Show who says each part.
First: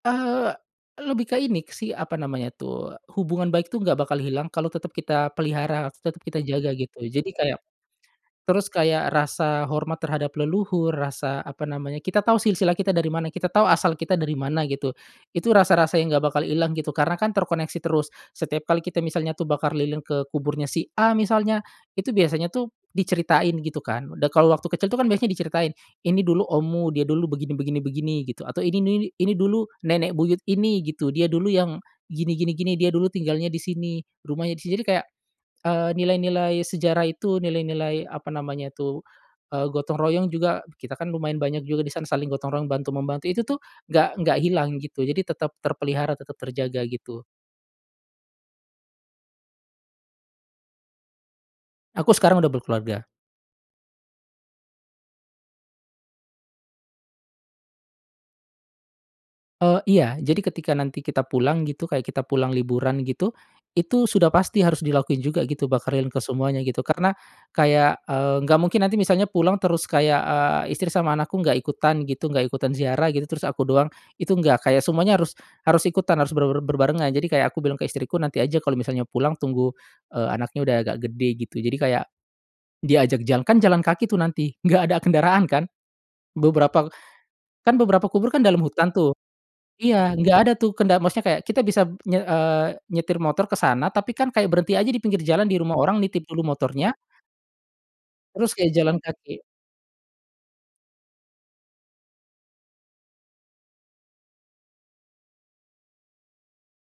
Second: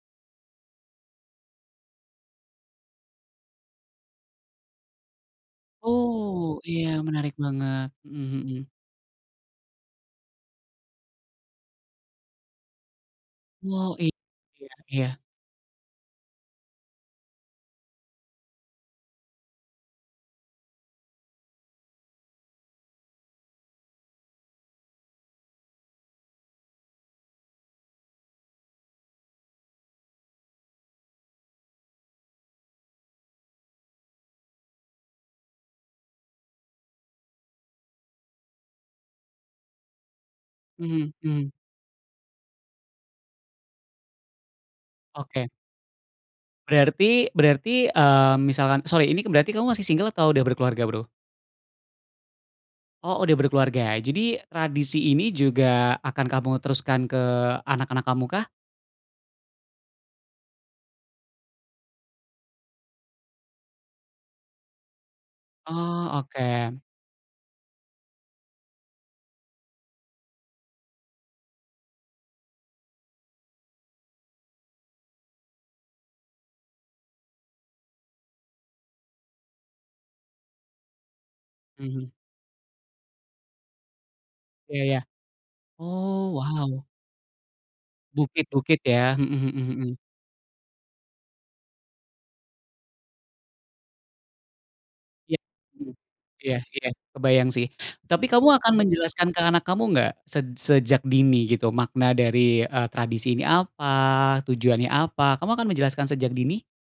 Speaker 1: Eee, lebih ke ini sih apa namanya tuh, hubungan baik tuh nggak bakal hilang kalau tetap kita pelihara atau tetap kita
Speaker 2: Oh,
Speaker 1: jaga,
Speaker 2: iya
Speaker 1: gitu. Jadi
Speaker 2: menarik
Speaker 1: kayak
Speaker 2: banget, mhm mhm.
Speaker 1: terus kayak rasa hormat terhadap leluhur, rasa apa namanya kita tau silsilah kita dari mana, kita tau
Speaker 2: Wow
Speaker 1: asal
Speaker 2: [unintelligible]
Speaker 1: kita dari mana
Speaker 2: iya
Speaker 1: gitu.
Speaker 2: iya.
Speaker 1: Itu rasa-rasa yang enggak bakal hilang gitu, karena kan terkoneksi terus. Setiap kali kita misalnya tuh bakar lilin ke kuburnya si A misalnya, itu biasanya tuh diceritain gitu kan, udah kalau waktu kecil itu kan biasanya diceritain, "ini dulu ommu, dia dulu begini begini begini" gitu. Atau "ini ini ini dulu nenek buyut ini" gitu, "dia dulu yang, gini gini gini. Dia dulu tinggalnya di sini, rumahnya di sini" jadi kayak, eee, nilai-nilai sejarah itu, nilai-nilai, apa namanya tuh, eee, gotong-royong juga, kita kan
Speaker 2: Mhm
Speaker 1: lumayan
Speaker 2: mhm.
Speaker 1: banyak juga di sana, saling gotong-royong bantu membantu. Itu tuh, nggak nggak hilang gitu, jadi
Speaker 2: Oke.
Speaker 1: tetap terpelihara, tetap terjaga,
Speaker 2: Berarti
Speaker 1: gitu.
Speaker 2: berarti, eee, misalkan sorry ini berarti kamu masih single atau udah berkeluarga Bro?
Speaker 1: Aku sekarang udah berkeluarga.
Speaker 2: Oh udah berkeluarga, jadi tradisi ini juga akan kamu teruskan ke anak-anak kamu kah?
Speaker 1: Eee, iya jadi ketika nanti kita pulang gitu kayak kita pulang liburan gitu. Itu sudah pasti harus dilakuin juga gitu bakar
Speaker 2: Oh
Speaker 1: lilin ke semuanya
Speaker 2: oke.
Speaker 1: gitu, karena, kayak, eee, nggak mungkin nanti misalnya pulang terus kayak, eee, istri sama anakku nggak ikutan gitu, nggak ikutan ziarah gitu, terus aku doang, itu nggak. Kayak semuanya harus harus ikutan, harus ber ber berbarengan. Jadi kayak aku bilang ke istriku, nanti aja kalo misalnya pulang tunggu, eee, anaknya udah agak gede, gitu. Jadi kayak,
Speaker 2: Mhm.
Speaker 1: diajak jalan, kan jalan kaki tuh nanti nggak
Speaker 2: Ya
Speaker 1: ada
Speaker 2: ya.
Speaker 1: kendaraan kan.
Speaker 2: oh wow.
Speaker 1: Beberapa, kan beberapa kubur kan dalam
Speaker 2: Bukit-bukit
Speaker 1: hutan
Speaker 2: ya?
Speaker 1: tuh
Speaker 2: Mhm mhm mhm.
Speaker 1: iya, nggak ada tuh kenda maksudnya kayak kita bisa nye eee, nyetir motor ke sana, tapi kan kayak berhenti aja dipinggir
Speaker 2: Ya,
Speaker 1: jalan, dirumah
Speaker 2: mhm,
Speaker 1: orang nitip dulu
Speaker 2: iya iya
Speaker 1: motornya
Speaker 2: kebayang sih. Tapi kamu
Speaker 1: terus kayak
Speaker 2: akan
Speaker 1: jalan
Speaker 2: menjelaskan ke
Speaker 1: kaki.
Speaker 2: anak kamu nggak sej sejak dini gitu makna dari, eee, tradisi ini apa? Tujuannya apa? Kamu akan menjelaskan sejak dini?